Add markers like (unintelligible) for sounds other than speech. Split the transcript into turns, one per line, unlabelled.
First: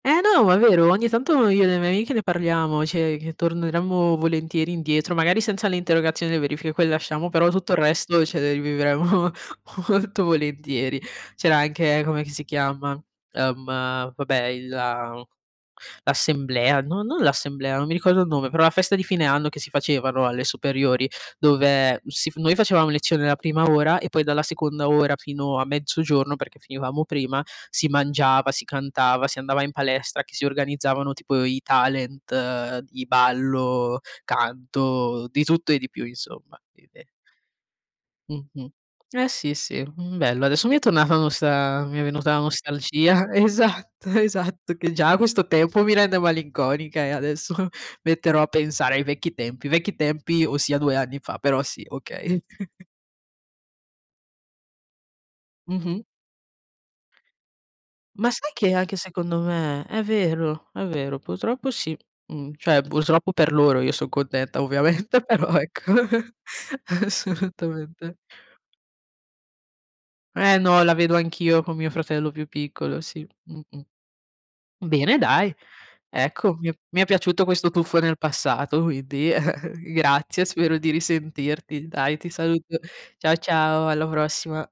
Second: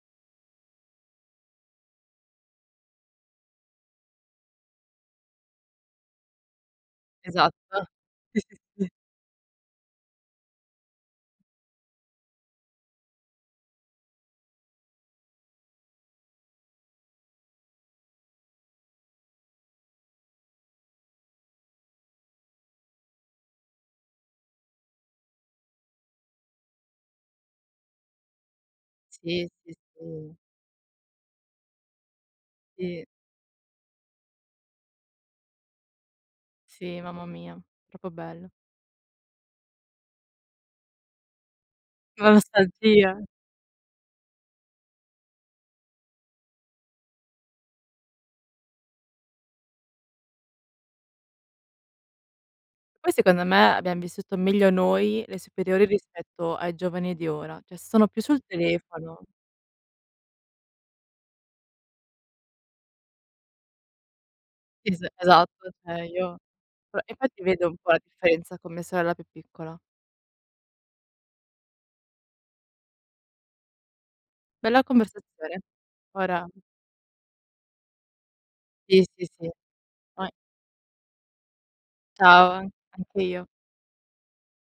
Eh no, ma è vero, ogni tanto io e le mie amiche ne parliamo, cioè che torneremmo volentieri indietro, magari senza le interrogazioni e verifiche, quel lasciamo, però tutto il
Esatto.
resto ce
Sì,
le
sì, sì.
rivivremmo molto volentieri. C'era anche com'è che si chiama; ehm, vabbè il la l'assemblea, no non l'assemblea, non mi ricordo il nome, però la festa di fine anno che si facevano alle superiori, dove si f noi facevamo lezione la prima ora e poi dalla seconda ora fino a mezzogiorno, perché finivamo prima, si mangiava, si cantava, si
Sì.
andava in
Sì,
palestra, che
sì.
si organizzavano tipo i talent di
Sì.
ballo, canto, di tutto e di più insomma.
Sì,
(unintelligible)
mamma mia; proprio bello.
Mh-mh. Eh sì, sì, mh, bello. Adesso mi è tornata la nosta mi è venuta
La
la
nostalgia.
nostalgia. Esatto, esatto che già questo tempo mi rende malinconica e adesso (chuckles) metterò a pensare ai vecchi tempi; vecchi tempi ossia 2 anni fa, però sì, okay. (chuckles)
Poi secondo me abbiam vissuto meglio noi le superiori
Mh-mh.
rispetto ai giovani di ora, cioè sono più
Ma
sul
sai che anche
telefono.
secondo me. È vero, è vero, purtroppo sì. Mhmm, cioè purtroppo per loro, io son contenta
Es
ovviamente, però
esatto,
ecco.
cioè
(chuckles)
io fa infatti vedo un po' la
Assolutamente.
differenza con mia sorella più piccola.
Eh no, la vedo anch'io con mio fratello più piccolo, sì, mh-mh.
Bella
Bene dai,
conversazione. Ora
ecco,
mh.
mi è mi è piaciuto questo tuffo nel passato,
Sì, sì,
quindi
sì.
(chuckles)
Vai.
grazie, spero di risentirti. Dai, ti
Ciao, an
saluto.
anche
Ciao
io.
ciao, alla prossima.